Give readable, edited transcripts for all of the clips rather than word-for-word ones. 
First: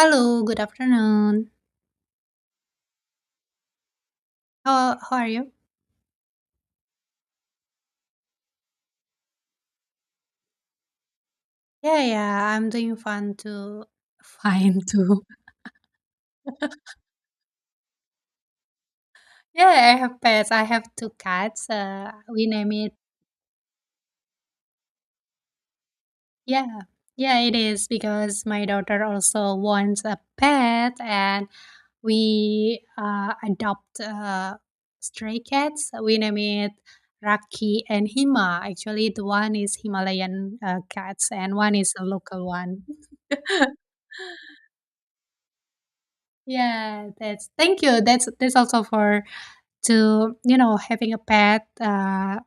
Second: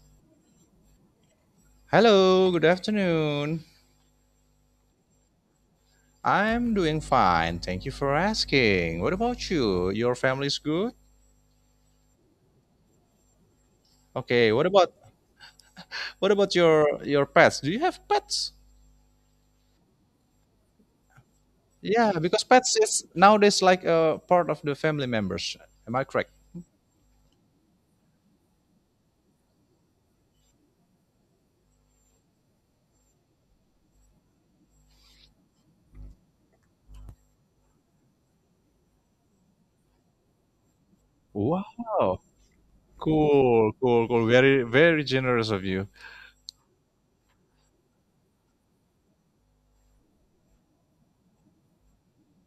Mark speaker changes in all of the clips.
Speaker 1: Hello, good afternoon.
Speaker 2: Hello, good afternoon.
Speaker 1: How are you?
Speaker 2: I'm doing fine. Thank you for asking. What about you? Your family's good?
Speaker 1: Yeah, yeah, I'm doing fine too.
Speaker 2: Okay, what
Speaker 1: Fine
Speaker 2: about
Speaker 1: too.
Speaker 2: what about your your pets? Do you have pets?
Speaker 1: Yeah, I have pets. I have two cats.
Speaker 2: Yeah, because
Speaker 1: We name
Speaker 2: pets
Speaker 1: it.
Speaker 2: is nowadays like a part of the family members. Am I correct?
Speaker 1: Yeah, yeah, it is because my daughter also wants a pet, and we adopt stray cats. We name it Raki and Hima. Actually, the one is Himalayan cats, and one is a
Speaker 2: Wow.
Speaker 1: local one.
Speaker 2: Cool, cool, cool. Very very generous of you.
Speaker 1: Yeah, that's thank you. That's also for to having a pet uh,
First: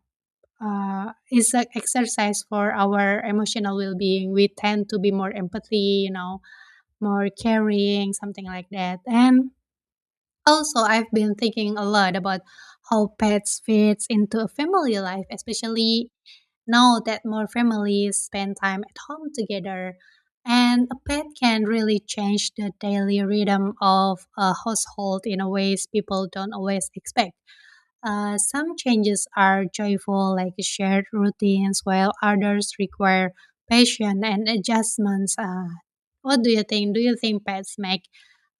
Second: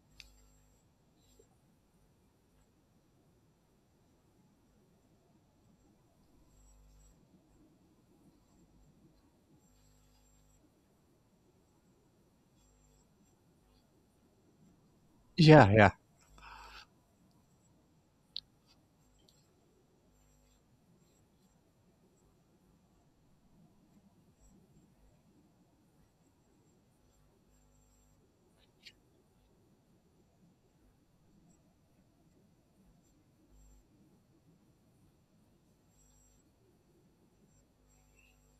Speaker 1: uh, is an exercise for our emotional well being. We tend to be more empathy, more caring, something like that. And also, I've been thinking a lot about how pets fits into a family life,
Speaker 2: Yeah, yeah.
Speaker 1: especially now that more families spend time at home together, and a pet can really change the daily rhythm of a household in a ways people don't always expect. Some changes are joyful, like shared routines, while others require patience and adjustments. What do you think? Do you think pets make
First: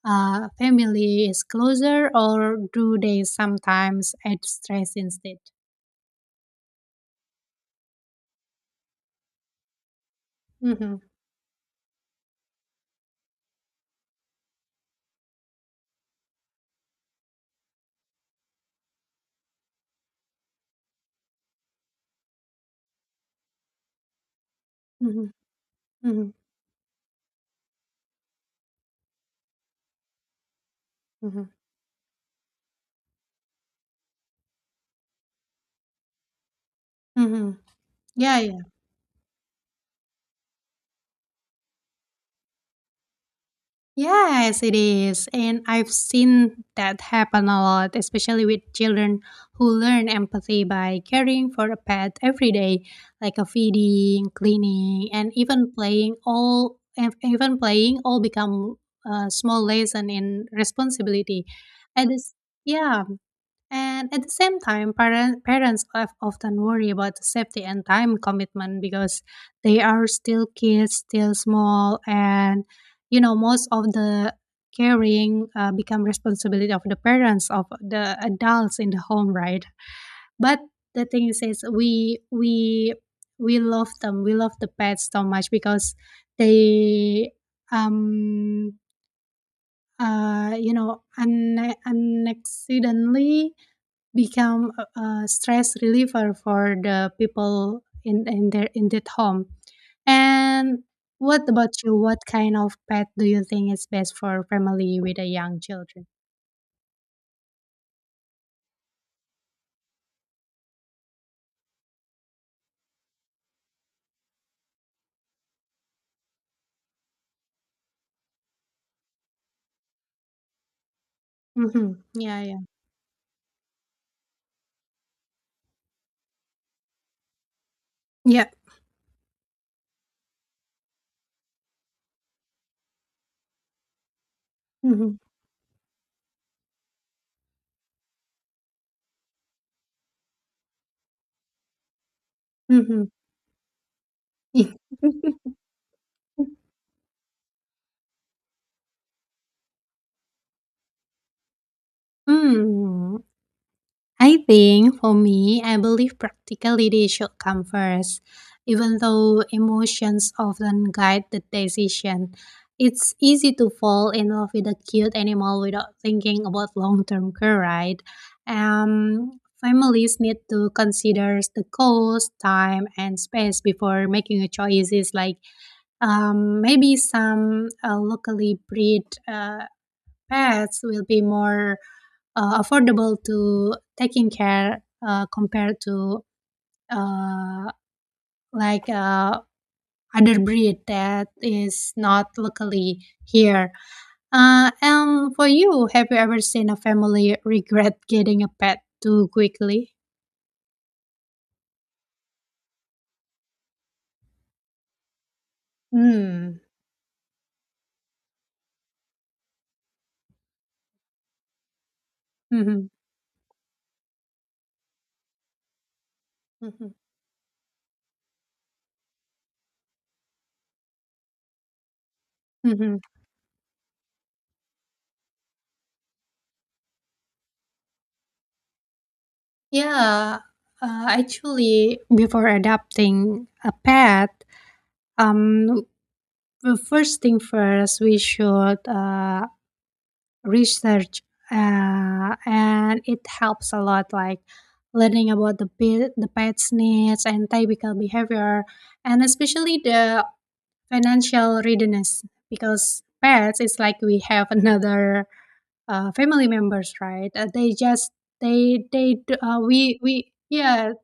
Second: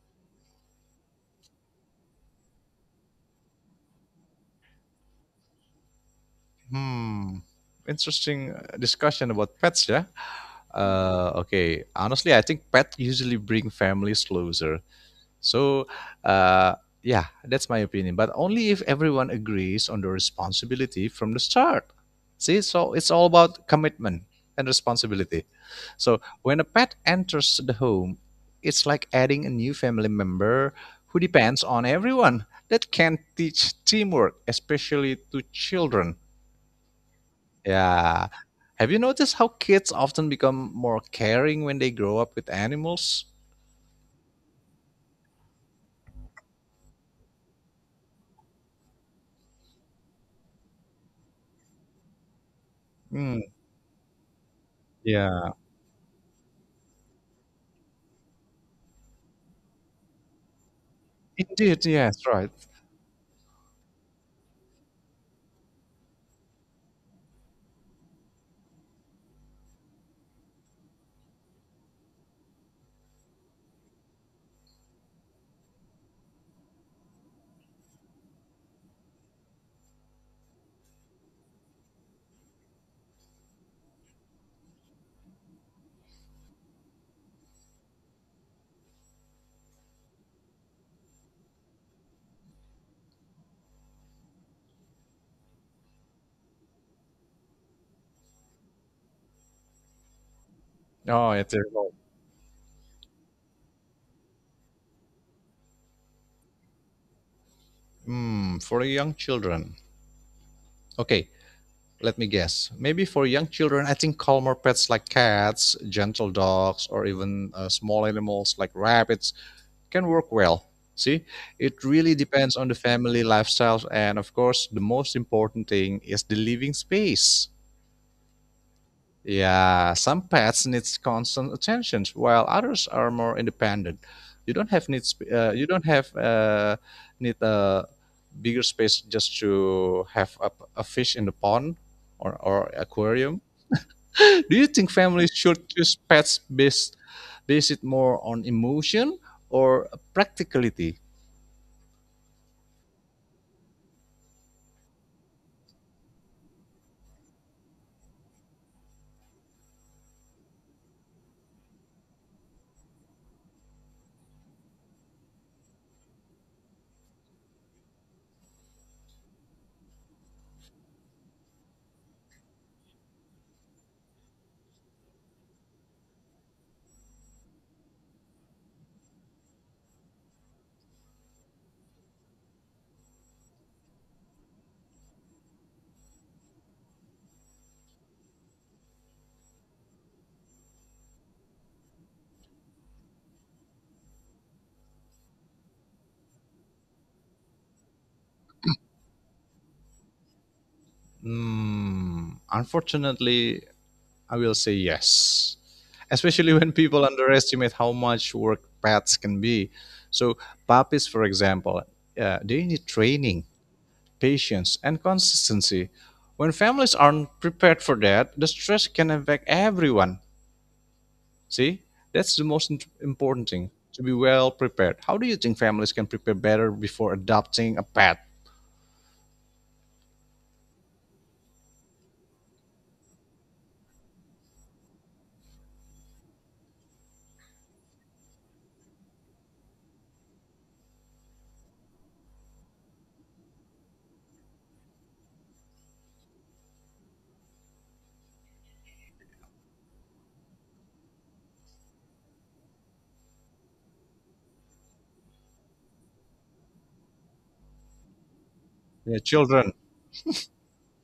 Speaker 1: families closer, or do they sometimes add stress instead?
Speaker 2: Hmm. Interesting discussion about pets, yeah?
Speaker 1: Hmm,
Speaker 2: Okay. Honestly, I think pets usually bring families closer. So, uh, yeah, that's my opinion. But only if everyone agrees on the responsibility from the start. See, so it's all about commitment and
Speaker 1: hmm,
Speaker 2: responsibility. So,
Speaker 1: hmm,
Speaker 2: when a pet enters the home, it's like adding a new family member who
Speaker 1: hmm,
Speaker 2: depends on everyone. That can teach teamwork, especially to children.
Speaker 1: hmm.
Speaker 2: Yeah.
Speaker 1: Yeah, yeah.
Speaker 2: Have you noticed how kids often become more caring when they grow up with animals?
Speaker 1: Yes, it is. And I've seen that happen a lot, especially with children who learn empathy by caring for a pet every day, like
Speaker 2: Mm,
Speaker 1: a feeding, cleaning, and
Speaker 2: yeah.
Speaker 1: even playing all become a small lesson in responsibility.
Speaker 2: Indeed,
Speaker 1: And
Speaker 2: yes,
Speaker 1: it's
Speaker 2: right.
Speaker 1: yeah. And at the same time, parents often worry about the safety and time commitment, because they are still kids, still small, and most of the caring become responsibility of the parents of the adults in the home, right? But the thing is we love them, we love the pets so much because they um unaccidentally become a stress reliever for the people in that home. And
Speaker 2: Oh,
Speaker 1: what
Speaker 2: it's their
Speaker 1: about
Speaker 2: home.
Speaker 1: you? What kind of pet do you think is best for family with a young children?
Speaker 2: Hmm, for young children. Okay, let me guess. Maybe for young children, I think calmer pets like cats, gentle dogs, or even small animals like rabbits can work well. See, it
Speaker 1: Mm-hmm.
Speaker 2: really
Speaker 1: Yeah,
Speaker 2: depends
Speaker 1: yeah,
Speaker 2: on the family lifestyles, and of course, the most important thing is the living space.
Speaker 1: yeah.
Speaker 2: Yeah, some pets needs constant attention, while others are more independent.
Speaker 1: Mm-hmm.
Speaker 2: You don't have need a bigger space just to have a fish in the pond or
Speaker 1: Mm-hmm.
Speaker 2: aquarium. Do you think families should choose pets based it more on emotion or practicality?
Speaker 1: mm. I think for me, I believe practicality should come first, even though emotions often guide the decision. It's easy to fall in love with a cute animal without thinking about long term care, right? Families need to consider the cost, time, and space before making a choices, like maybe some locally bred pets will be more affordable to taking care, compared to, uh, like, other breed that is not locally here. And for you, have you ever seen a family regret getting a pet too quickly?
Speaker 2: Mm, unfortunately, I will say yes. Especially
Speaker 1: Mm.
Speaker 2: when people underestimate how much work pets can be. So, puppies, for example, they need
Speaker 1: Mm-hmm.
Speaker 2: training, patience, and consistency. When
Speaker 1: Mm-hmm.
Speaker 2: families aren't prepared for that, the stress can affect everyone. See, that's the most
Speaker 1: Mm-hmm.
Speaker 2: important thing to be well prepared. How do you think families can prepare better before adopting a pet?
Speaker 1: Yeah. Actually, before adopting a pet, um, the first thing first, we should research, and it helps a lot, like learning about the pet's needs and typical behavior, and especially the financial readiness, because pets is like we have another family members, right? They just, they
Speaker 2: Their
Speaker 1: d-
Speaker 2: children.
Speaker 1: we yes,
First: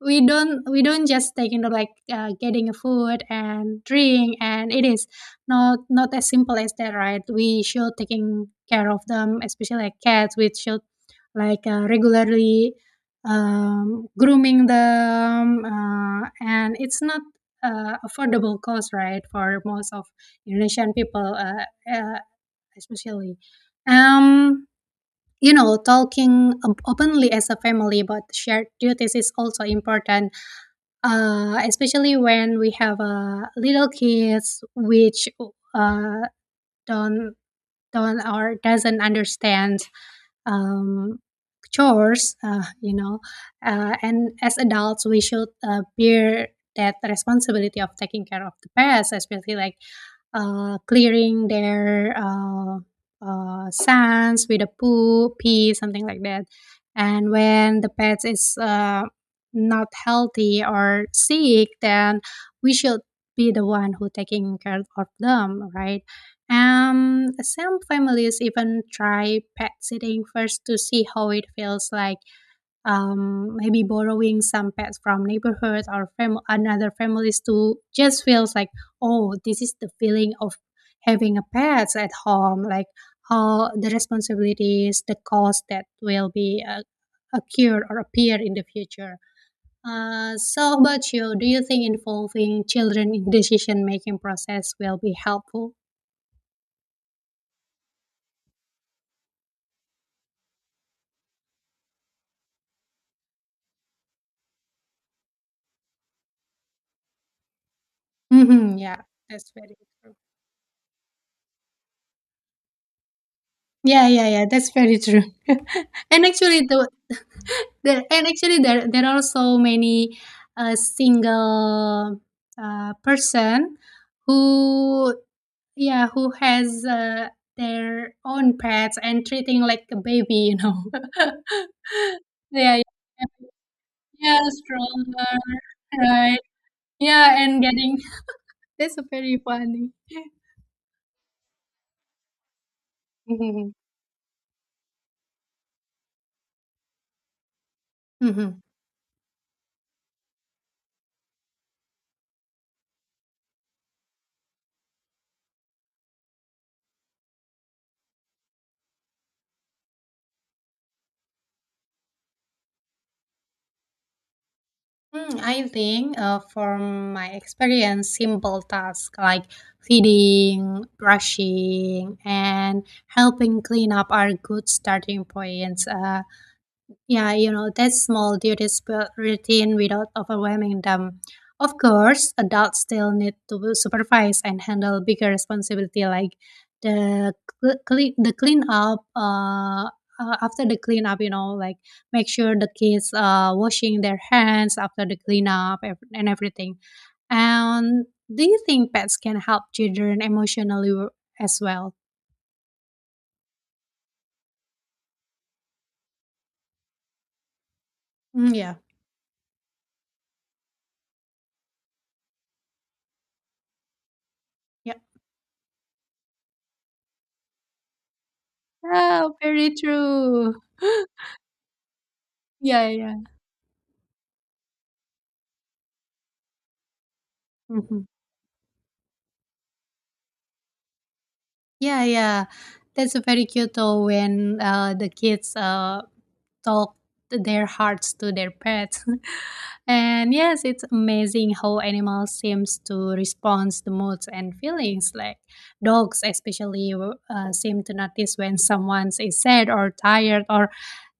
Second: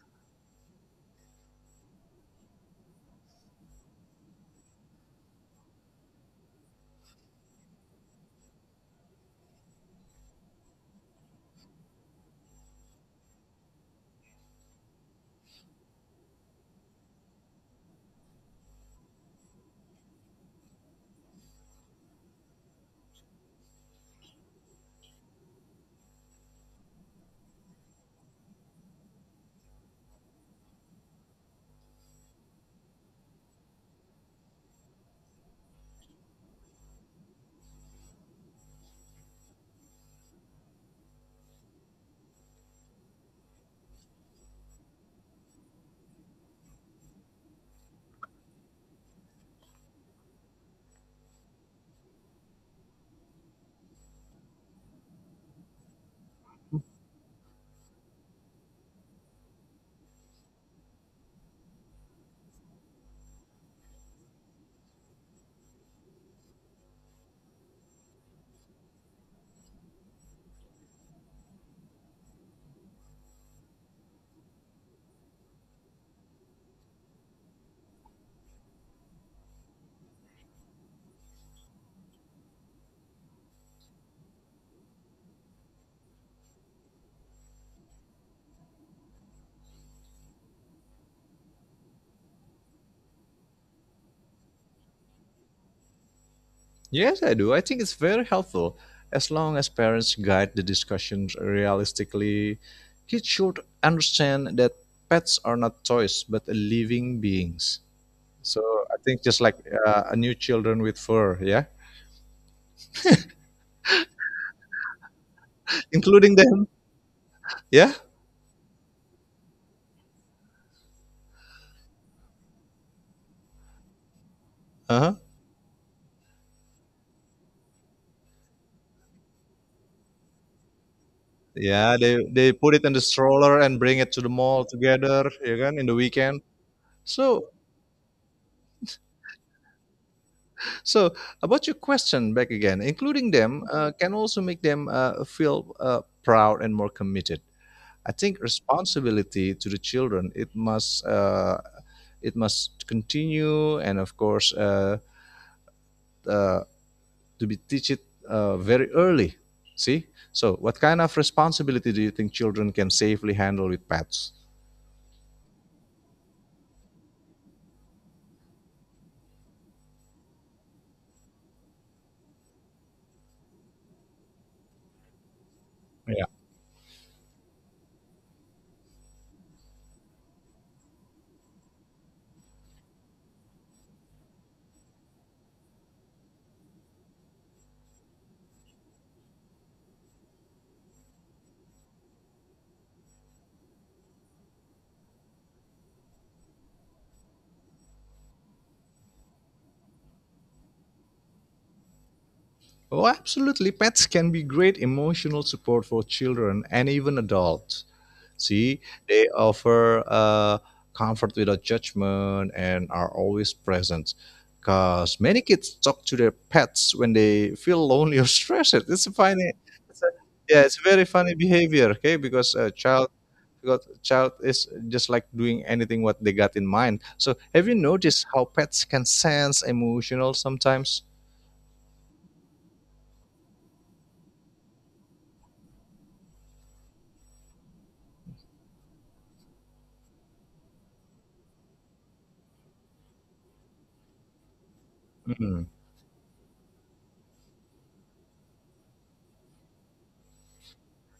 Speaker 1: we don't just take into like getting a food and drink. And it is not as simple as that, right? We should taking care of them, especially like cats. We should, like, regularly, grooming them, and it's not affordable cost, right, for most of Indonesian people. Uh, Especially, um talking openly as a family about shared duties is also important, especially when we have little kids, which uh, don't don't or doesn't understand um, chores. And as adults we should bear that responsibility of taking care of the pets, especially like clearing their sands with a poo, pee, something like that. And when the pets is not healthy or sick, then we should be the one who taking care of them, right? Some families even try pet sitting first to see how it feels like. Maybe borrowing some pets from neighborhoods or another families, to just feels like, oh, this is the feeling of having a pets at home, like how the responsibilities, the cost that will be occur or appear in the future. So how about you? Do you think involving children in decision making process will be helpful?
Speaker 2: Yes, I do. I think it's very helpful. As long as parents guide the discussions realistically, kids should understand that pets are not toys but living beings. So
Speaker 1: Mm-hmm,
Speaker 2: I
Speaker 1: yeah.
Speaker 2: think just
Speaker 1: That's
Speaker 2: like
Speaker 1: very true.
Speaker 2: a new children with fur, yeah,
Speaker 1: Yeah, yeah, yeah. That's very true. and
Speaker 2: including them.
Speaker 1: actually, the,
Speaker 2: Yeah.
Speaker 1: the and actually there are so many single person
Speaker 2: Uh-huh.
Speaker 1: who, yeah, who has their own pets and treating like a baby. You know.
Speaker 2: Yeah, they put
Speaker 1: Yeah, yeah.
Speaker 2: it in the stroller and bring it to the
Speaker 1: Yeah,
Speaker 2: mall together,
Speaker 1: stronger,
Speaker 2: yeah, kan, in the
Speaker 1: right?
Speaker 2: weekend.
Speaker 1: Yeah,
Speaker 2: So,
Speaker 1: and getting that's very funny.
Speaker 2: so about your question back again, including them
Speaker 1: Mhm.
Speaker 2: can also make them feel proud and more committed. I think
Speaker 1: Mhm.
Speaker 2: responsibility to the children it must continue, and of course uh, to be teach it very early. See, so what kind of responsibility do you think children can safely handle with pets?
Speaker 1: Mm, I think from my experience, simple tasks like feeding, brushing, and helping clean up are good starting points. Yeah, that small duties build routine without overwhelming them. Of course, adults still need to supervise and handle bigger responsibility, like the the cleanup. After the cleanup, like, make sure the kids washing their hands after the cleanup and everything. And do you think pets can help children emotionally, as well?
Speaker 2: Oh, absolutely. Pets can be great emotional support for children and even adults.
Speaker 1: Mm, yeah,
Speaker 2: See, they offer comfort without judgment and are always present.
Speaker 1: yeah,
Speaker 2: Because many kids talk to their pets when they feel lonely or stressed. It's a
Speaker 1: yeah,
Speaker 2: funny,
Speaker 1: very
Speaker 2: it's a,
Speaker 1: true.
Speaker 2: Yeah, it's very funny behavior. Okay, because a
Speaker 1: Yeah,
Speaker 2: child,
Speaker 1: yeah.
Speaker 2: because child is just like doing anything what they got in mind. So, have you
Speaker 1: Mhm.
Speaker 2: noticed how pets can sense emotional sometimes?
Speaker 1: Yeah, yeah. That's a very cute though, when the kids talk their hearts to their pets. And yes, it's amazing how animals seems to respond to moods and feelings. Like,
Speaker 2: Mhm.
Speaker 1: dogs especially seem to notice when someone is sad or tired, or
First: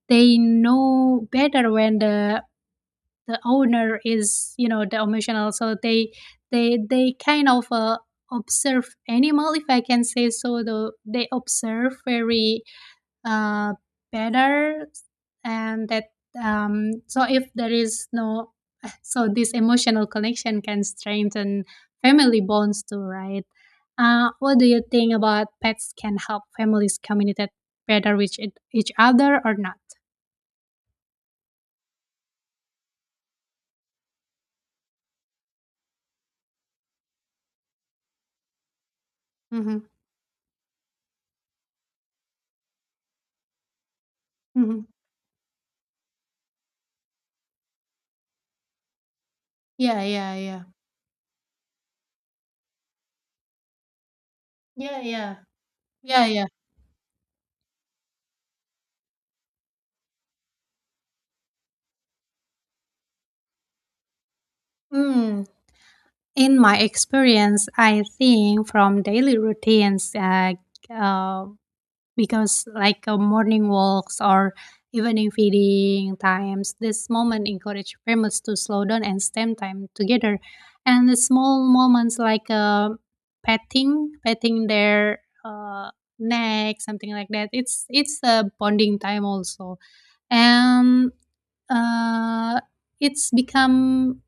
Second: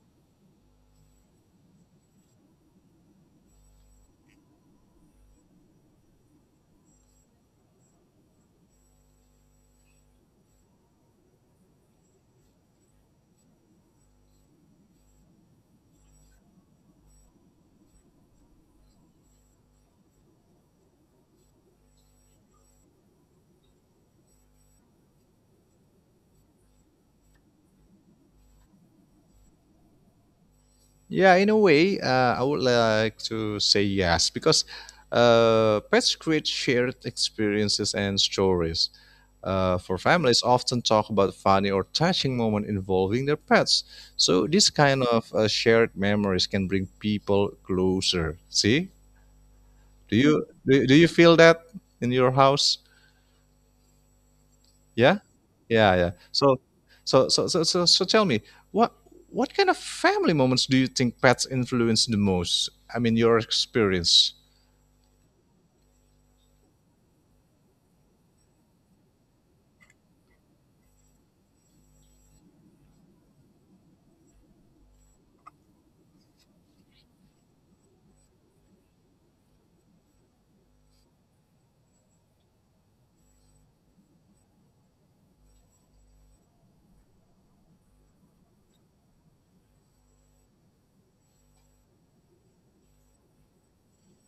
Speaker 1: they know better when the owner is, the emotional, so they kind of observe animal, if I can say so. They observe very, uh, better. And that, so if there is no so this emotional connection can strengthen family bonds too, right? What do you think about pets can help families communicate better with each other or not?
Speaker 2: Yeah, in a way, I would like to say yes because pets create shared experiences and stories.
Speaker 1: Mm-hmm.
Speaker 2: For families, often talk about funny or touching moment involving their pets. So this
Speaker 1: Mm-hmm.
Speaker 2: kind of shared memories can bring people closer. See,
Speaker 1: Yeah, yeah, yeah,
Speaker 2: do you feel that in your house?
Speaker 1: yeah,
Speaker 2: Yeah?
Speaker 1: yeah.
Speaker 2: Yeah, yeah.
Speaker 1: Yeah, yeah.
Speaker 2: So tell me, what what kind of family moments do you think pets influence the most? I mean, your experience.
Speaker 1: Mm. In my experience, I think from daily routines, uh, because like morning walks or evening feeding times. This moment encourage families to slow down and spend time together. And the small moments, like petting their neck, something like that. It's a bonding time also. And uh, it's become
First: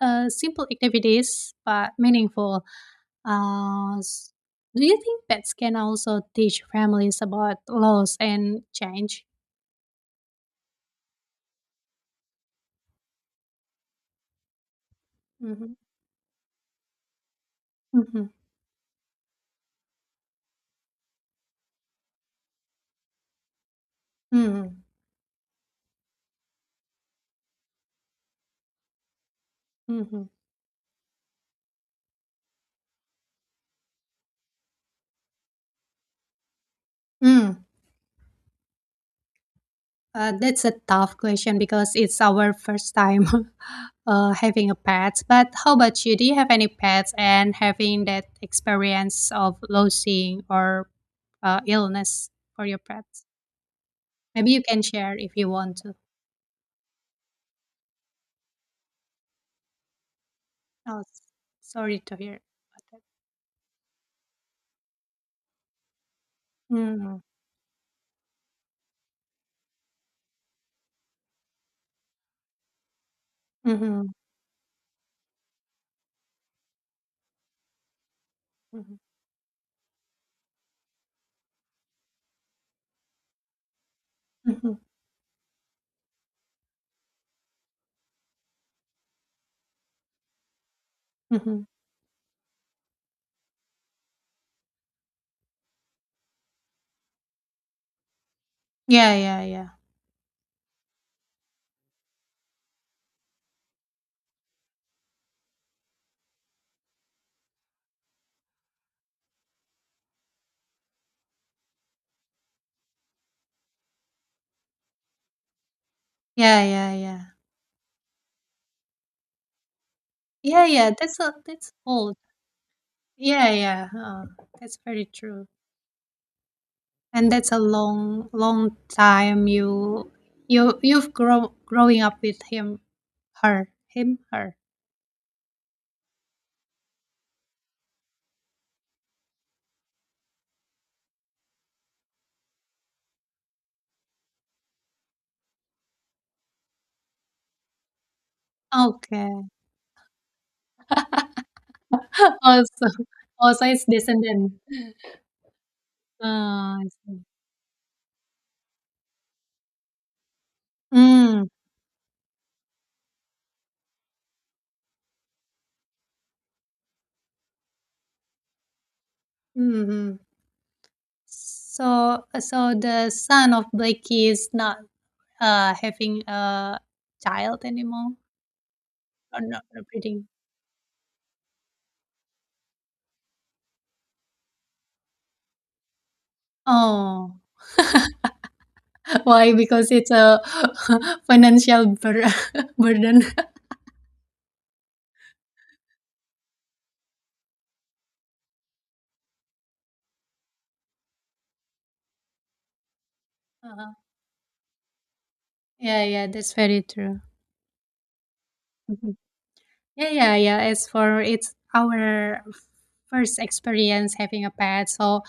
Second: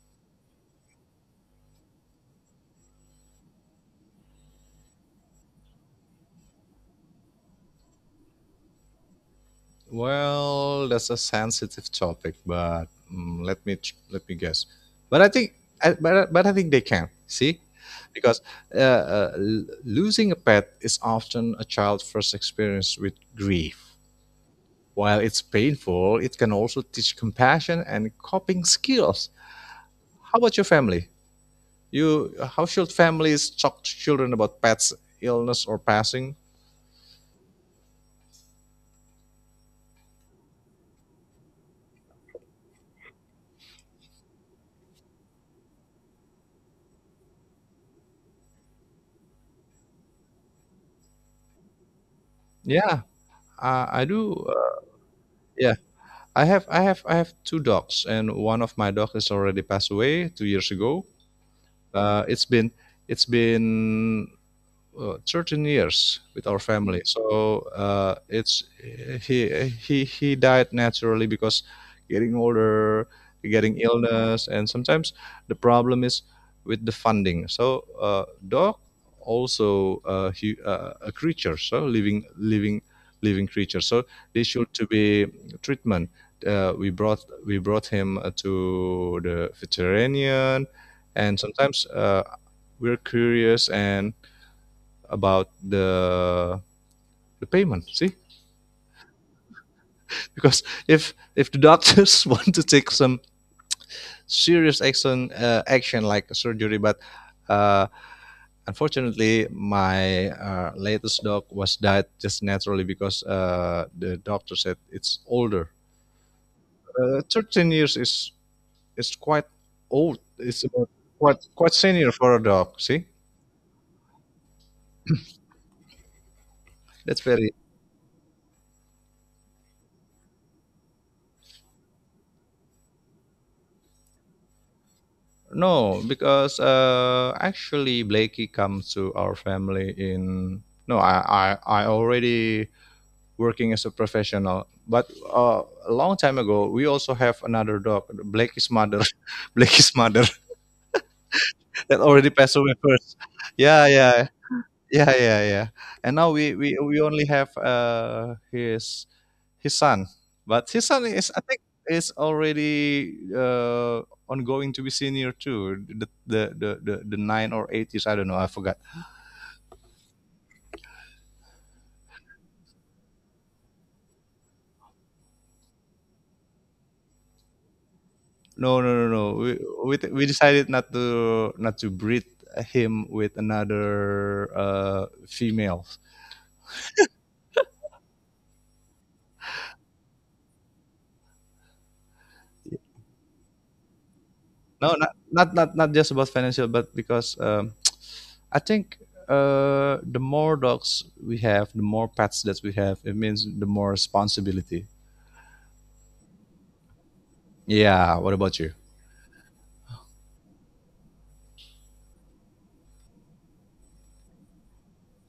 Speaker 1: simple activities but meaningful. uh, s- do you think pets can also teach families about loss and change?
Speaker 2: Well, that's a sensitive topic, but mm, let me guess. But I think
Speaker 1: Mm-hmm.
Speaker 2: but I think they can. See?
Speaker 1: Mm-hmm.
Speaker 2: Because losing a pet is often a child's first experience with grief.
Speaker 1: Mm-hmm.
Speaker 2: While it's painful, it can also teach compassion and coping skills.
Speaker 1: Mm-hmm.
Speaker 2: How about your family? You, how should families talk to children about pets illness or passing?
Speaker 1: Mm. That's a tough question because it's our first time having a pet. But how about you? Do you have any pets and having that experience of losing, or illness for your
Speaker 2: Yeah,
Speaker 1: pets?
Speaker 2: I, I do.
Speaker 1: Maybe you can share if you
Speaker 2: Yeah,
Speaker 1: want to.
Speaker 2: I have two dogs, and one of my dog is already passed away 2 years
Speaker 1: Oh,
Speaker 2: ago.
Speaker 1: sorry to
Speaker 2: Uh,
Speaker 1: hear
Speaker 2: it's been
Speaker 1: about that.
Speaker 2: it's been 13 years with our family.
Speaker 1: Mm-hmm.
Speaker 2: So it's he he died naturally because getting older, getting
Speaker 1: Mm-hmm.
Speaker 2: illness, and sometimes the problem is with the funding. So dog
Speaker 1: Mm-hmm.
Speaker 2: also a creature, so living creature. So they should to be treatment. We brought him to the veterinarian, and
Speaker 1: Mm-hmm.
Speaker 2: sometimes we're curious and about the payment. See,
Speaker 1: Yeah, yeah, yeah.
Speaker 2: because if the doctors want to take some serious action like a surgery, but uh, unfortunately, my latest dog was died just naturally because the doctor said it's older.
Speaker 1: Yeah, yeah, yeah.
Speaker 2: 13 years is quite old. It's
Speaker 1: Yeah,
Speaker 2: about
Speaker 1: yeah,
Speaker 2: quite
Speaker 1: that's
Speaker 2: senior
Speaker 1: old.
Speaker 2: for a dog. See,
Speaker 1: Yeah, yeah, that's very true.
Speaker 2: that's
Speaker 1: And that's
Speaker 2: very.
Speaker 1: a long, long time you you've growing up with him, her, him, her.
Speaker 2: No, because actually Blakey comes to our family in, no, I already working as a professional, but a long time ago we also have another dog, Blakey's mother,
Speaker 1: Okay.
Speaker 2: Blakey's mother that already passed away
Speaker 1: Also,
Speaker 2: first.
Speaker 1: also, it's
Speaker 2: Yeah, yeah,
Speaker 1: descendant.
Speaker 2: yeah, and now
Speaker 1: Ah, I
Speaker 2: we
Speaker 1: see.
Speaker 2: only have his son, but his son is, I
Speaker 1: Mm,
Speaker 2: think, is already ongoing to be senior too, the 9 or 8 years, I don't know, I forgot.
Speaker 1: mm-hmm. So the son of Blakey is not having a child anymore,
Speaker 2: no no no no
Speaker 1: or
Speaker 2: we,
Speaker 1: not a
Speaker 2: we we
Speaker 1: breeding.
Speaker 2: decided not to not to breed him with another female.
Speaker 1: Oh, why? Because it's a financial bur burden.
Speaker 2: No, not just about financial, but because I think the more dogs we have, the more pets that we have, it means the more
Speaker 1: Uh-huh.
Speaker 2: responsibility.
Speaker 1: Yeah, yeah, that's very true.
Speaker 2: Yeah. What about you?
Speaker 1: Mhm. Yeah, yeah, yeah. As for, it's our first experience having a pet, so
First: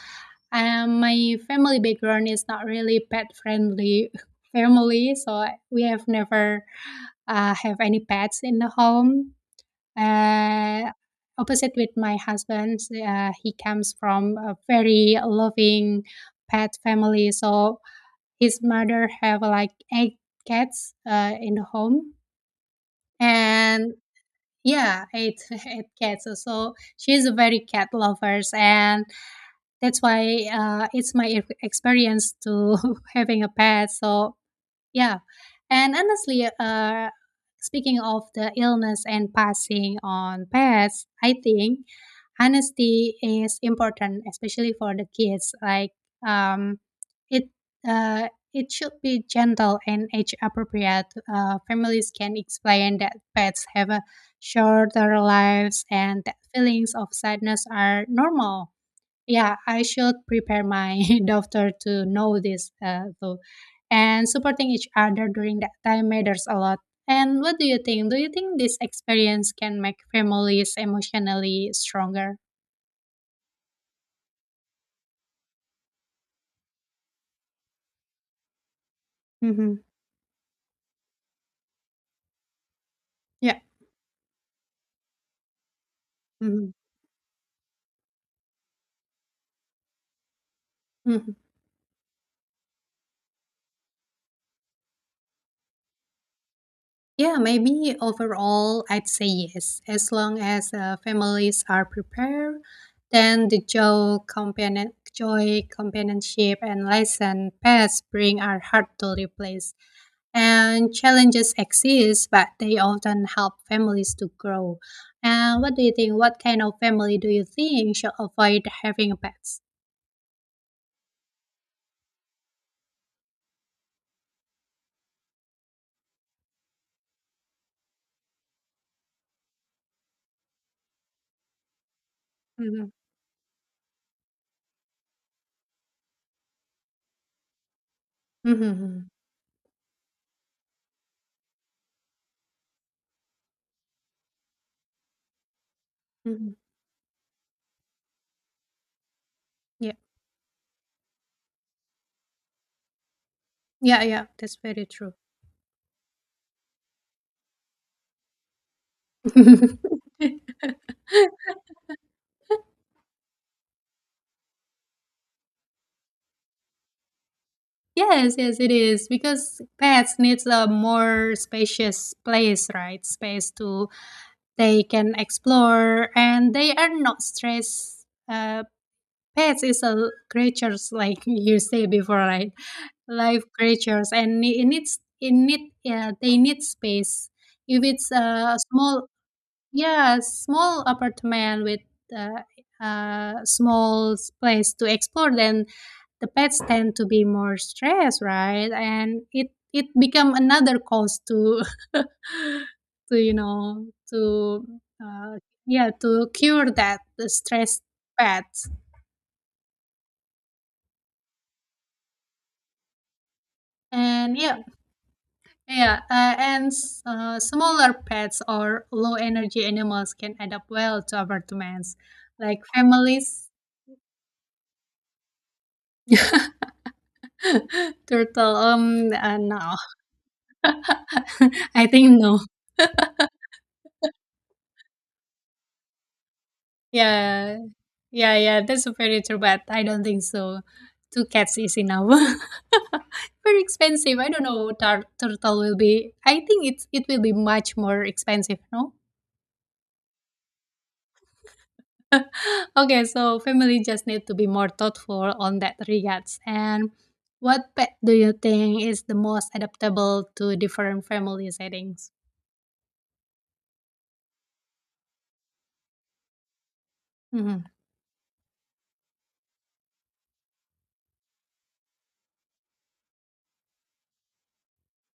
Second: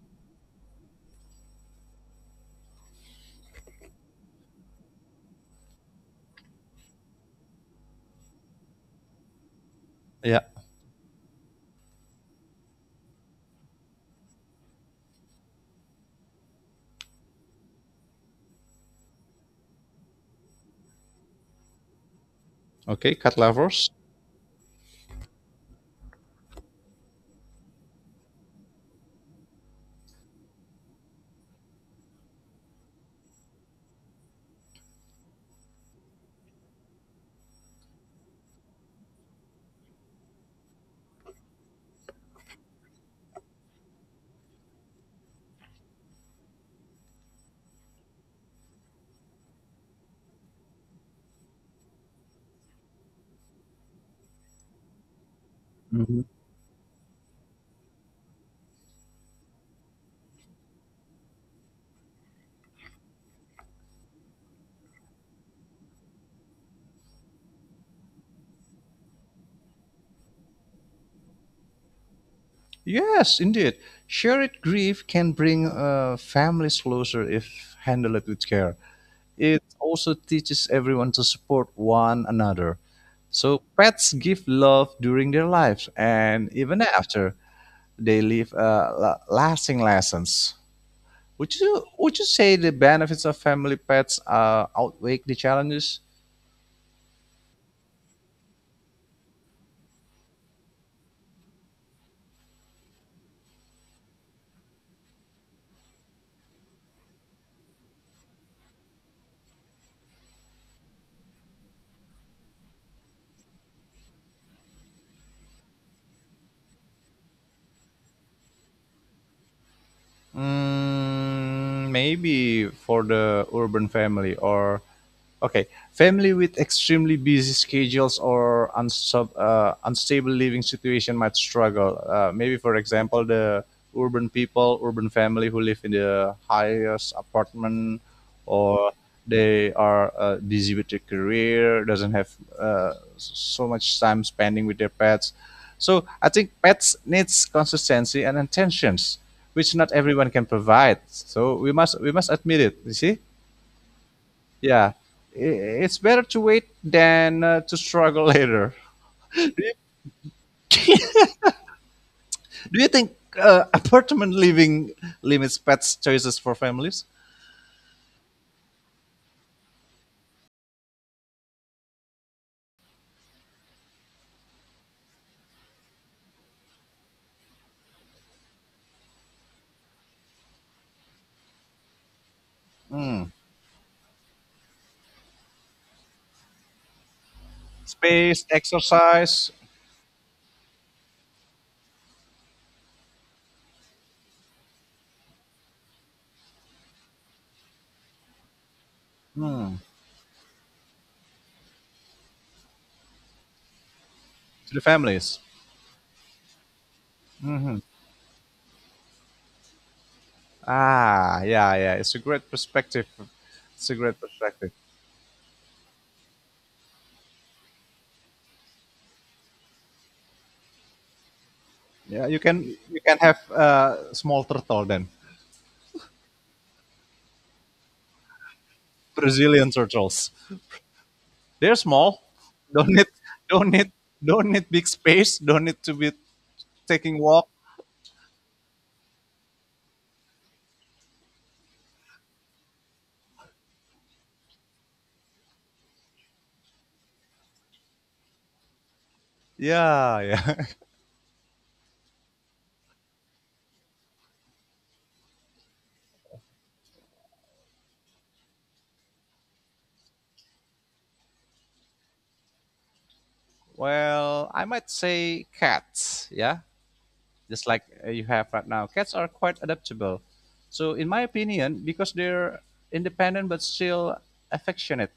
Speaker 1: my family background is not really pet friendly family, so we have never have any pets in the home.
Speaker 2: Yeah.
Speaker 1: uh, Opposite with my husband, he comes from a very loving pet family, so his mother have like eight cats in the home.
Speaker 2: Okay. Cat lovers.
Speaker 1: And yeah, eight eight cats, so she's a very cat lovers. And that's why it's my experience to having a pet, so yeah. And honestly, speaking of the illness and passing on pets, I think honesty is important, especially for the kids. Like, um, it it should be gentle and age appropriate. Families can explain that pets have a shorter lives, and that feelings of sadness are normal. Yeah, I should prepare my daughter to know this too. And supporting each other during that time matters a lot. And what do you think? Do you think this experience can make families emotionally stronger?
Speaker 2: Yes, indeed. Shared grief can bring families closer if handled with care. It
Speaker 1: Mm-hmm.
Speaker 2: also teaches everyone to support one another.
Speaker 1: Yeah.
Speaker 2: So pets give love during their lives and
Speaker 1: Mm-hmm.
Speaker 2: even after they leave lasting lessons. Would you say the benefits of family pets outweigh the challenges?
Speaker 1: Yeah, maybe overall, I'd say yes. As long as families are prepared, then the joy, companionship, and lesson paths bring are hard to replace. And challenges exist, but they often help families to grow. And what do you think? What kind of family do you think should avoid having pets?
Speaker 2: Mm, maybe for the urban family or, okay, family with extremely busy schedules or unstable living situation might struggle. Maybe for
Speaker 1: Mm-hmm.
Speaker 2: example, the urban people, urban family who live in the highest apartment or
Speaker 1: Mm-hmm.
Speaker 2: they are busy with their career, doesn't have uh, so much time spending with their pets. So I think
Speaker 1: Mm-hmm.
Speaker 2: pets needs consistency and attentions, which not
Speaker 1: Yeah,
Speaker 2: everyone can provide. So we must admit it. You see,
Speaker 1: yeah, yeah. That's very
Speaker 2: yeah,
Speaker 1: true.
Speaker 2: I- it's better to wait than to struggle later. Do you do you think apartment living limits pets choices for families?
Speaker 1: Yes, yes, it is, because pets needs a more spacious place, right? Space to they can explore, and they are not stressed. Pets is a creatures, like you say before, right? Live creatures, and it needs it need they need space. If it's
Speaker 2: Space,
Speaker 1: a small
Speaker 2: exercise
Speaker 1: yeah, small apartment with small place to explore. Then the pets tend to be more stressed, right? And it become another cause to to you know
Speaker 2: to
Speaker 1: to
Speaker 2: the
Speaker 1: uh,
Speaker 2: families.
Speaker 1: yeah to cure that the stressed pets.
Speaker 2: Ah, yeah, yeah. It's a great perspective. It's a great
Speaker 1: And yeah,
Speaker 2: perspective.
Speaker 1: yeah, and s- Smaller pets or low energy animals can adapt well to apartments,
Speaker 2: Yeah, you
Speaker 1: like
Speaker 2: can you can have
Speaker 1: families.
Speaker 2: small turtle then.
Speaker 1: Turtle, no.
Speaker 2: Brazilian turtles. They're
Speaker 1: I think
Speaker 2: small.
Speaker 1: no.
Speaker 2: Don't need don't need don't need big space. Don't need to be taking walk.
Speaker 1: Yeah, yeah, yeah. That's a predator, but I don't think so. Two cats is enough. Very expensive. I don't know. Turtle will be. I think it will be much more expensive. No.
Speaker 2: Yeah, yeah.
Speaker 1: Okay, so family just need to be more thoughtful on that regards. And what pet do you think is the most adaptable to different family settings?
Speaker 2: Well, I might say cats. Yeah,
Speaker 1: Mm-hmm.
Speaker 2: just like you have right now. Cats are quite adaptable. So, in my opinion, because they're independent but still affectionate.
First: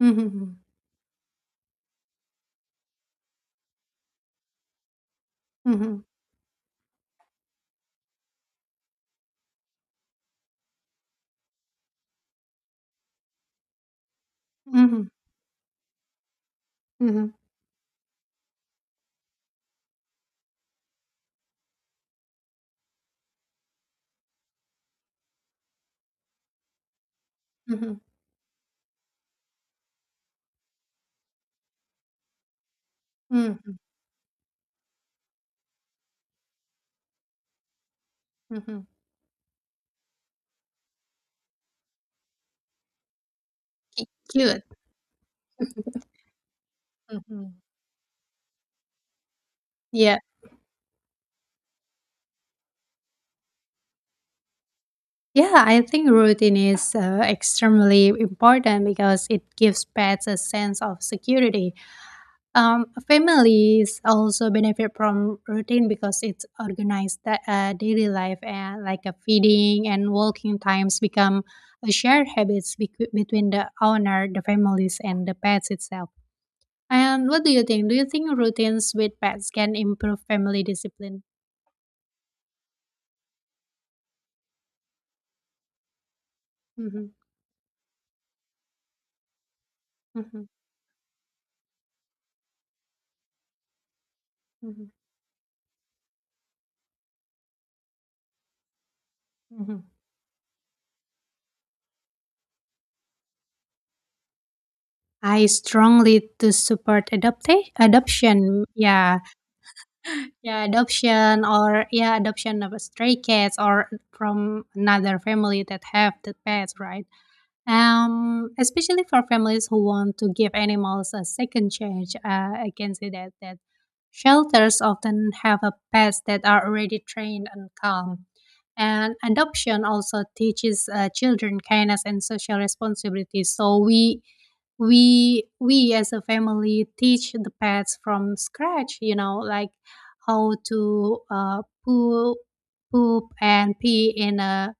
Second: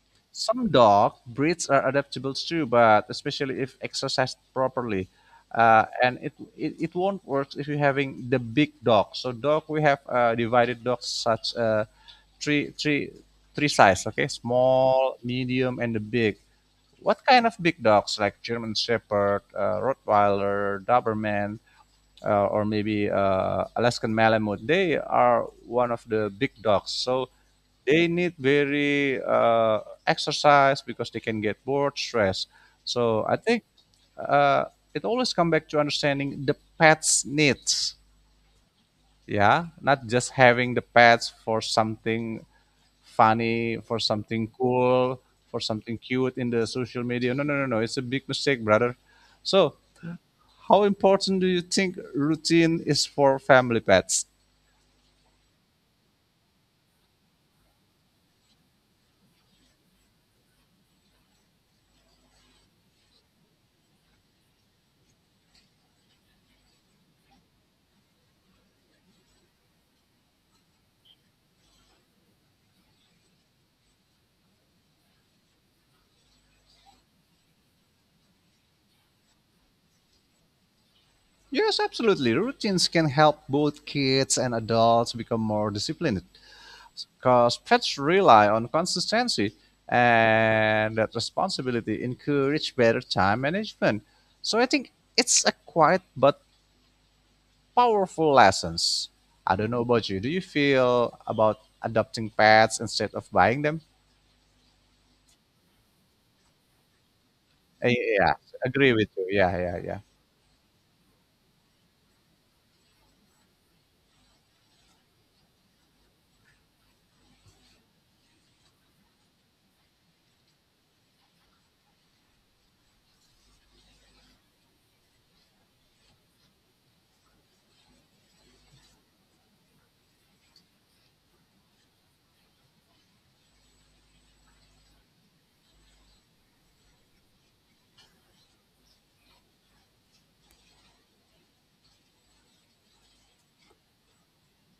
Speaker 1: Mm-hmm.
Speaker 2: Some dog breeds are adaptable too, but especially if exercised properly.
Speaker 1: Mm-hmm.
Speaker 2: And it won't work if you're having the big dog. So dog, we have divided dogs such three, three, three size, okay?
Speaker 1: Mm-hmm.
Speaker 2: Small, medium, and the big. What
Speaker 1: Mm-hmm.
Speaker 2: kind of big dogs like German Shepherd, Rottweiler, Doberman, or maybe Alaskan Malamute? They are one of the big dogs. So
Speaker 1: Mhm.
Speaker 2: they need very exercise because they can get bored, stressed. So I think
Speaker 1: Mm,
Speaker 2: uh, it always come back to understanding the pet's needs.
Speaker 1: mhm.
Speaker 2: Yeah, not just having the pets for something funny, for
Speaker 1: K
Speaker 2: something
Speaker 1: cute.
Speaker 2: cool, for something cute in the social media. No, no,
Speaker 1: Mhm.
Speaker 2: no, no. It's a big mistake, brother. So,
Speaker 1: Yeah.
Speaker 2: how important do you think routine is for family pets?
Speaker 1: Yeah, I think routine is extremely important because it gives pets a sense of security. Families also benefit from routine because it's organized daily life and like a feeding and walking times become a shared habits between the owner, the families, and the pets itself. And what do you think? Do you think routines with pets can improve family discipline?
Speaker 2: Yes, absolutely. Routines can help both kids and adults become more disciplined,
Speaker 1: Hmm.
Speaker 2: because pets rely on consistency, and that responsibility encourage better time management. So I
Speaker 1: Mhm,
Speaker 2: think it's a quiet but powerful lessons. I don't know
Speaker 1: mhm.
Speaker 2: about you. Do you feel about adopting pets instead of buying them?
Speaker 1: I strongly to support adopta
Speaker 2: Eh, yeah,
Speaker 1: adoption.
Speaker 2: agree with
Speaker 1: Yeah,
Speaker 2: you. Yeah, yeah, yeah.
Speaker 1: yeah, adoption or yeah, adoption of stray cats or from another family that have the pets, right? Especially for families who want to give animals a second chance, I can say that shelters often have a pets that are already trained and calm. And adoption also teaches children kindness and social responsibility. So we as a family teach the pets from scratch. You know, like how to poop and pee in a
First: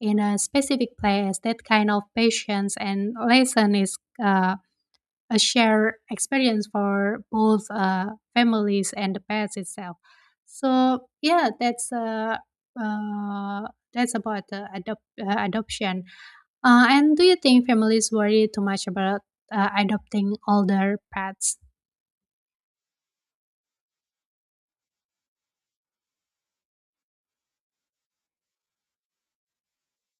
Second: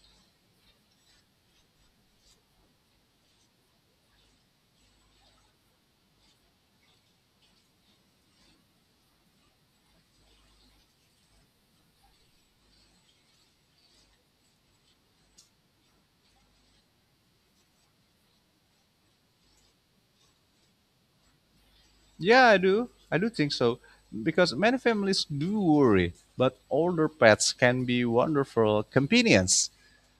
Speaker 1: in a specific place. That kind of patience and lesson is uh, a shared experience for both families and the pets itself. So yeah, uh, that's about the adoption. And do you think families worry too much about adopting older pets?
Speaker 2: Yeah, I do. I do think so because many families do worry, but older pets can be wonderful companions.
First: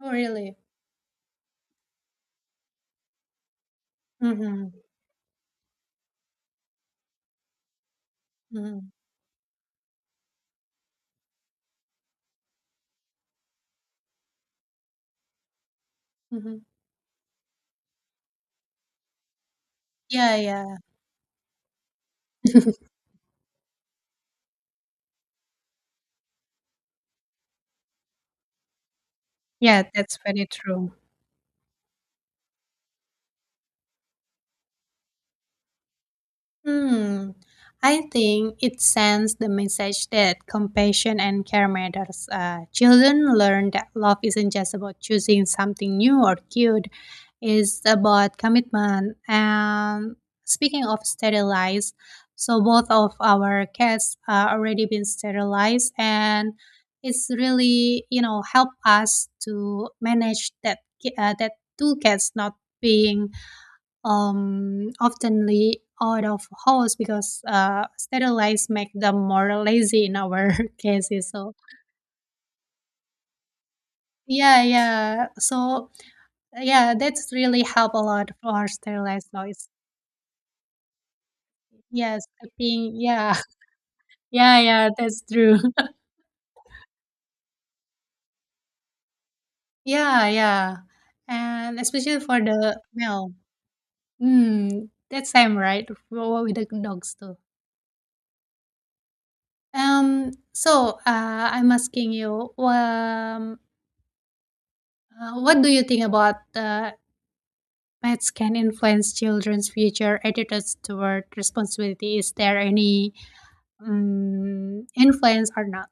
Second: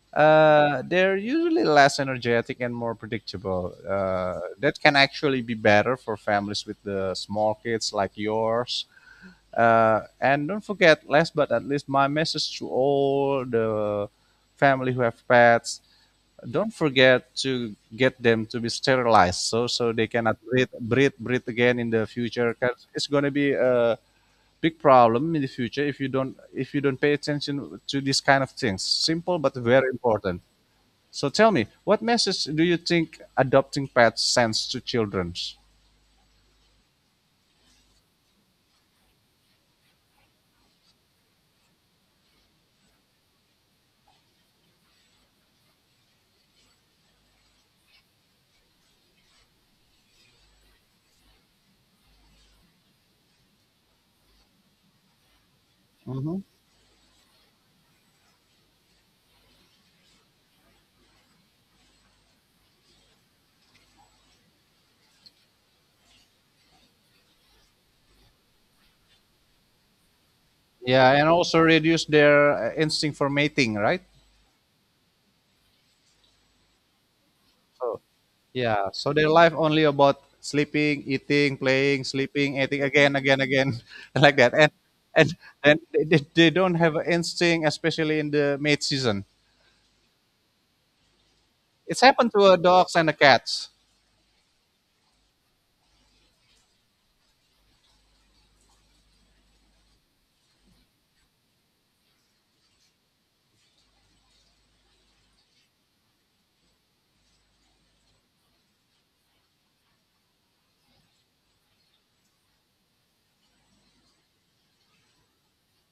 Speaker 1: Oh really?
Speaker 2: Uh, they're usually less energetic and more predictable.
Speaker 1: Mm-hmm.
Speaker 2: That can actually be better for families with the small kids like yours.
Speaker 1: Mm-hmm.
Speaker 2: And don't forget, last but at least, my message to all the family who have pets:
Speaker 1: Mm-hmm.
Speaker 2: don't forget to get them to be sterilized, so so they cannot
Speaker 1: Yeah, yeah,
Speaker 2: breathe again in the future. 'Cause it's gonna be a big problem in the future if you don't pay attention to these kind of things. Simple but
Speaker 1: yeah.
Speaker 2: very
Speaker 1: That's
Speaker 2: important.
Speaker 1: very true.
Speaker 2: So tell me, what message do you think adopting pets sends to children?
Speaker 1: Hmm. I think it sends the message that compassion and care matters. Children learn that love isn't just about choosing something new or cute. It's about commitment. And speaking of sterilized, so both of our cats are already been sterilized,
Speaker 2: Hmm.
Speaker 1: and it's really help us to manage that that two cats not being oftenly out of house because sterilized make them more lazy in our
Speaker 2: Yeah, and
Speaker 1: cases. So
Speaker 2: also reduce their instinct for mating, right?
Speaker 1: yeah, yeah. So yeah, that's really help a
Speaker 2: So
Speaker 1: lot for
Speaker 2: yeah, so their
Speaker 1: sterilized
Speaker 2: life
Speaker 1: noise.
Speaker 2: only about sleeping, eating, playing,
Speaker 1: Yes,
Speaker 2: sleeping, eating
Speaker 1: sleeping.
Speaker 2: again,
Speaker 1: Yeah,
Speaker 2: again, again, like that.
Speaker 1: yeah, yeah. That's
Speaker 2: And
Speaker 1: true.
Speaker 2: and they don't have an instinct, especially in the mate season.
Speaker 1: Yeah, yeah, and
Speaker 2: It's
Speaker 1: especially
Speaker 2: happened
Speaker 1: for
Speaker 2: to
Speaker 1: the
Speaker 2: dogs and the
Speaker 1: male.
Speaker 2: cats.
Speaker 1: Hmm, that's same right for with the dogs too. So I'm asking you. What do you think about pets can influence children's future attitudes toward responsibility. Is there any influence or not?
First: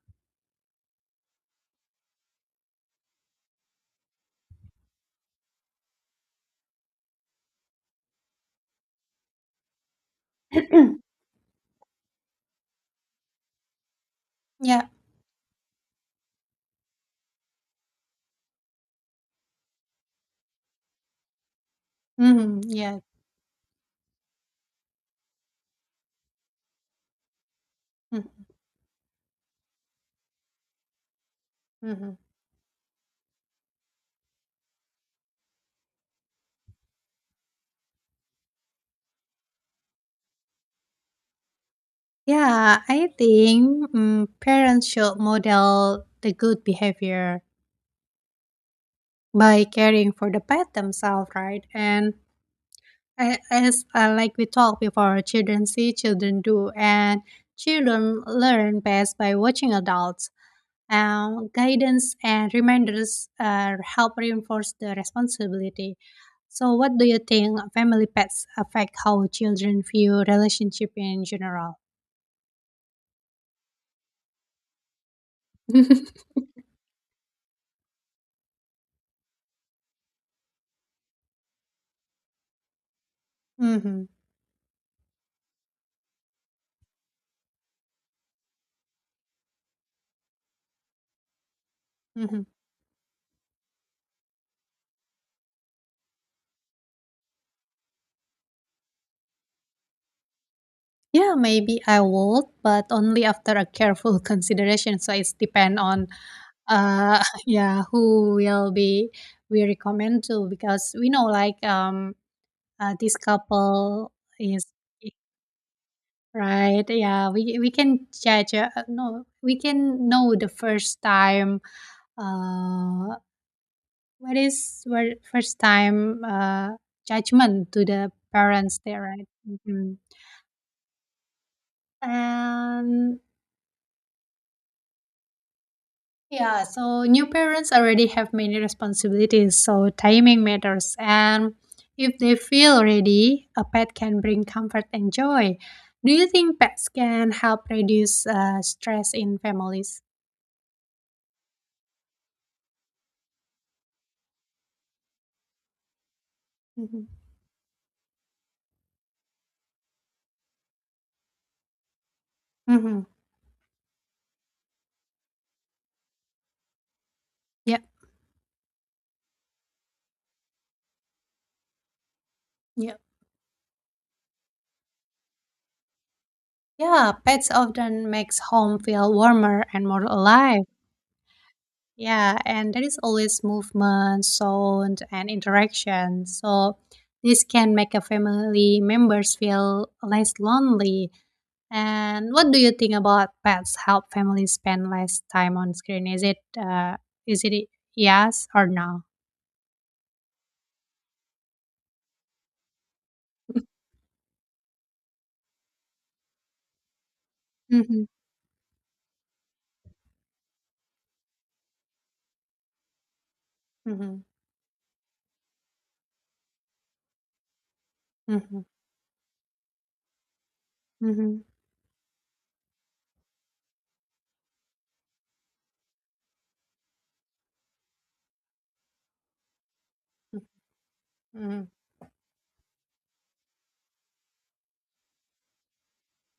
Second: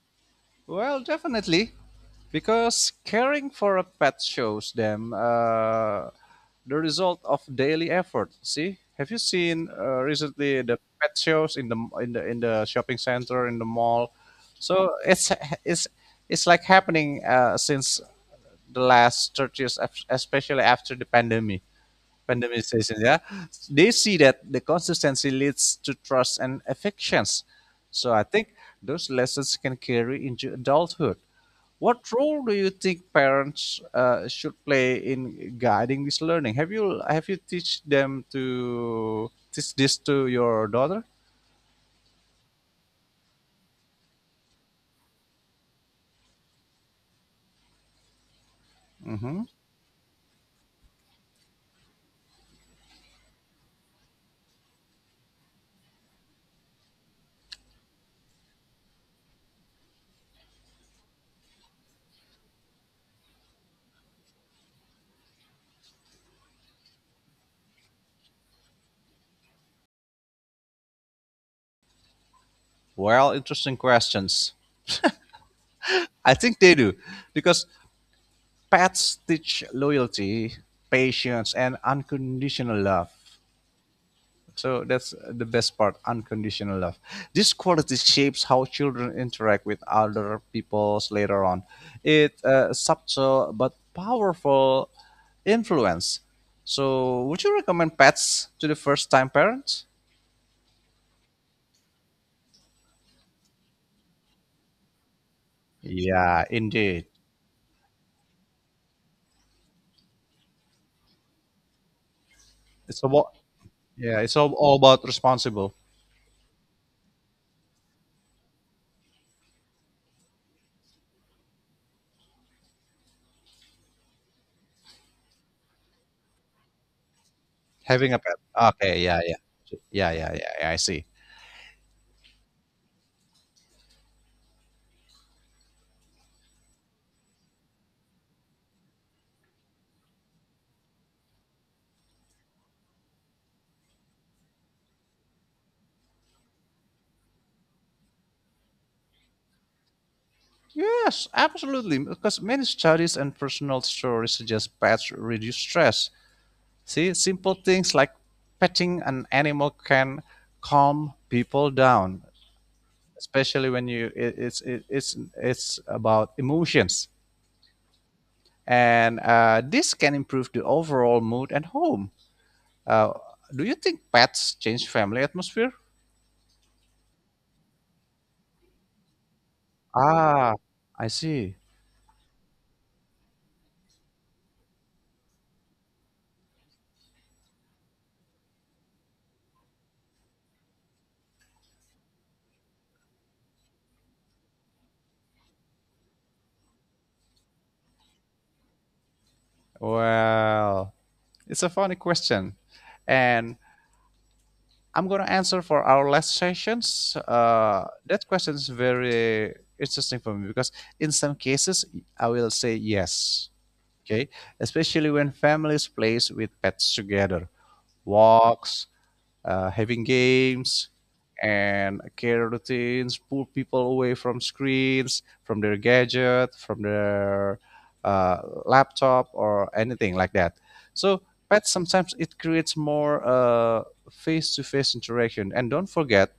Speaker 2: Well, definitely, because caring for a pet shows them the result of daily effort. See, have you seen recently the pet shows in the shopping center in the mall?
Speaker 1: Yeah.
Speaker 2: So it's it's like happening since the last 30 years, especially after the pandemic.
Speaker 1: Hmm.
Speaker 2: Randomization,
Speaker 1: Yeah.
Speaker 2: yeah. They see that the consistency leads to trust and affections. So I think those lessons can carry into adulthood. What
Speaker 1: Hmm.
Speaker 2: role do you think parents should play in guiding this learning? Have you teach them to teach this to your daughter?
Speaker 1: Yeah. I think parents should model the good behavior
Speaker 2: Hmm
Speaker 1: by caring for the pet themselves, right? And as like we talked before, children see, children do, and children learn best by watching adults. Guidance and reminders help reinforce the responsibility. So, what do you think family pets affect how children view relationship in general?
Speaker 2: Well, interesting questions. I think they do because pets teach loyalty, patience, and unconditional love.
Speaker 1: Mm-hmm.
Speaker 2: So that's the best part, unconditional love. This quality shapes how children interact with other peoples later on. It's
Speaker 1: Mm-hmm.
Speaker 2: a subtle but powerful influence. So, would you recommend pets to the first-time parents?
Speaker 1: Yeah, maybe I would, but only after a careful consideration. So it's depend on
Speaker 2: Yeah, indeed.
Speaker 1: yeah who will be we recommend to because we know like
Speaker 2: It's
Speaker 1: this
Speaker 2: about
Speaker 1: couple
Speaker 2: yeah, it's all,
Speaker 1: is.
Speaker 2: all about responsible
Speaker 1: Right. Yeah, we can judge no, we can know the first time uh what is where first time judgment to the
Speaker 2: having a pet.
Speaker 1: parents
Speaker 2: Okay,
Speaker 1: there,
Speaker 2: yeah,
Speaker 1: right?
Speaker 2: yeah,
Speaker 1: Mhm.
Speaker 2: yeah, yeah, yeah, yeah, I see.
Speaker 1: And yeah, so new parents already have many responsibilities, so timing matters. And if they feel ready, a pet can bring comfort and joy. Do you think pets can help reduce stress in families?
Speaker 2: Yes, absolutely. Because many studies and personal stories suggest pets reduce stress.
Speaker 1: Mhm.
Speaker 2: See, simple things like petting an animal can calm people down,
Speaker 1: Mhm.
Speaker 2: especially when you it, it's about emotions,
Speaker 1: Yep,
Speaker 2: and this can improve the overall mood at home.
Speaker 1: yep.
Speaker 2: Uh, do you think pets change family atmosphere?
Speaker 1: Yeah, pets often makes home feel warmer and more
Speaker 2: Ah,
Speaker 1: alive.
Speaker 2: I see.
Speaker 1: Yeah, and there is always movement, sound, and interaction. So this can make a family members feel less lonely. And what do you think about pets help families spend less time on screen? Is it yes or no?
Speaker 2: Well, it's a funny question, and I'm going to answer for our last sessions.
Speaker 1: Mm-hmm.
Speaker 2: That question is very interesting for me because in some cases I will say yes.
Speaker 1: Mm-hmm.
Speaker 2: Okay, especially when families plays with pets together,
Speaker 1: Mm-hmm.
Speaker 2: walks, having games
Speaker 1: Mm-hmm.
Speaker 2: and care routines, pull people away from screens, from their gadget, from their uh, laptop, or anything like that. So,
Speaker 1: Mm-hmm.
Speaker 2: pets sometimes it creates more face-to-face interaction. And don't forget,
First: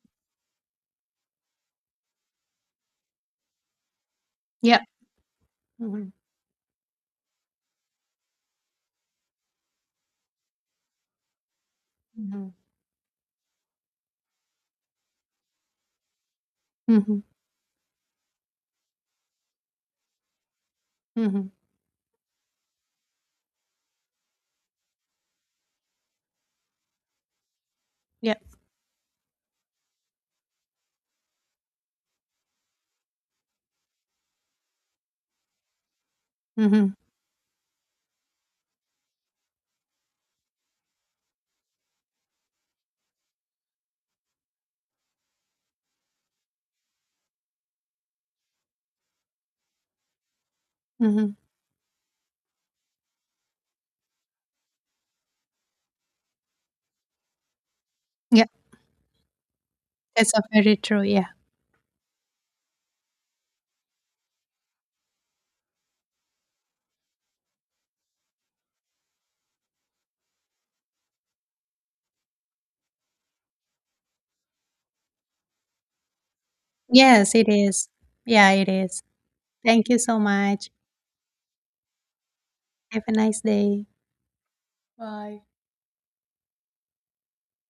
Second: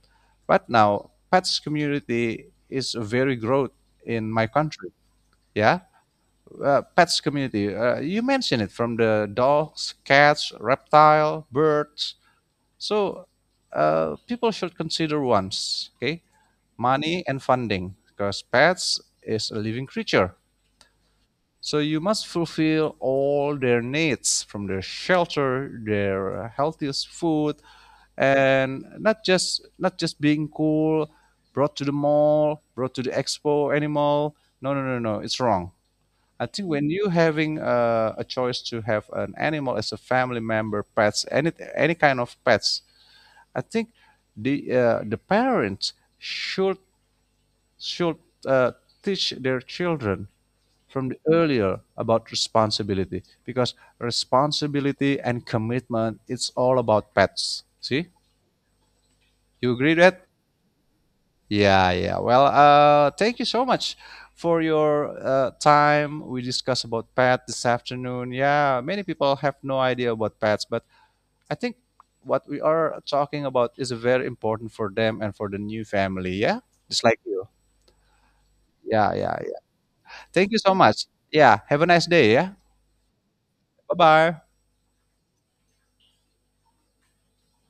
Speaker 2: right now, pets community is very growth in my
Speaker 1: Yep.
Speaker 2: country. Yeah,
Speaker 1: Mm-hmm.
Speaker 2: pets community. You mentioned it from the dogs, cats, reptile, birds,
Speaker 1: Mm-hmm.
Speaker 2: so people should consider once, okay, money and funding, because pets is a living creature.
Speaker 1: Mm-hmm.
Speaker 2: So you must fulfill all their needs from their shelter, their healthiest food,
Speaker 1: Yep.
Speaker 2: and not just being cool, brought to the mall, brought to the expo animal. No, no, no, no, it's wrong. I think when
Speaker 1: Mm-hmm.
Speaker 2: you having a choice to have an animal as a family member, pets, any kind of pets, I think the parents should should uh, teach their children from the
Speaker 1: Mm-hmm.
Speaker 2: earlier about responsibility because responsibility and commitment it's all about pets. See,
Speaker 1: Yeah,
Speaker 2: you agree that?
Speaker 1: that's a very true, yeah.
Speaker 2: Yeah, yeah. Well, thank you so much for your time. We discussed about pet this afternoon. Yeah, many people have no idea about pets, but I think what we are talking about is very important for them and for the new family. Yeah, just like
Speaker 1: Yes,
Speaker 2: you.
Speaker 1: it is. Yeah, it is.
Speaker 2: Yeah, yeah, yeah.
Speaker 1: Thank you so
Speaker 2: Thank you
Speaker 1: much.
Speaker 2: so much. Yeah, have a nice day. Yeah,
Speaker 1: Have a nice day.
Speaker 2: bye bye.
Speaker 1: Bye.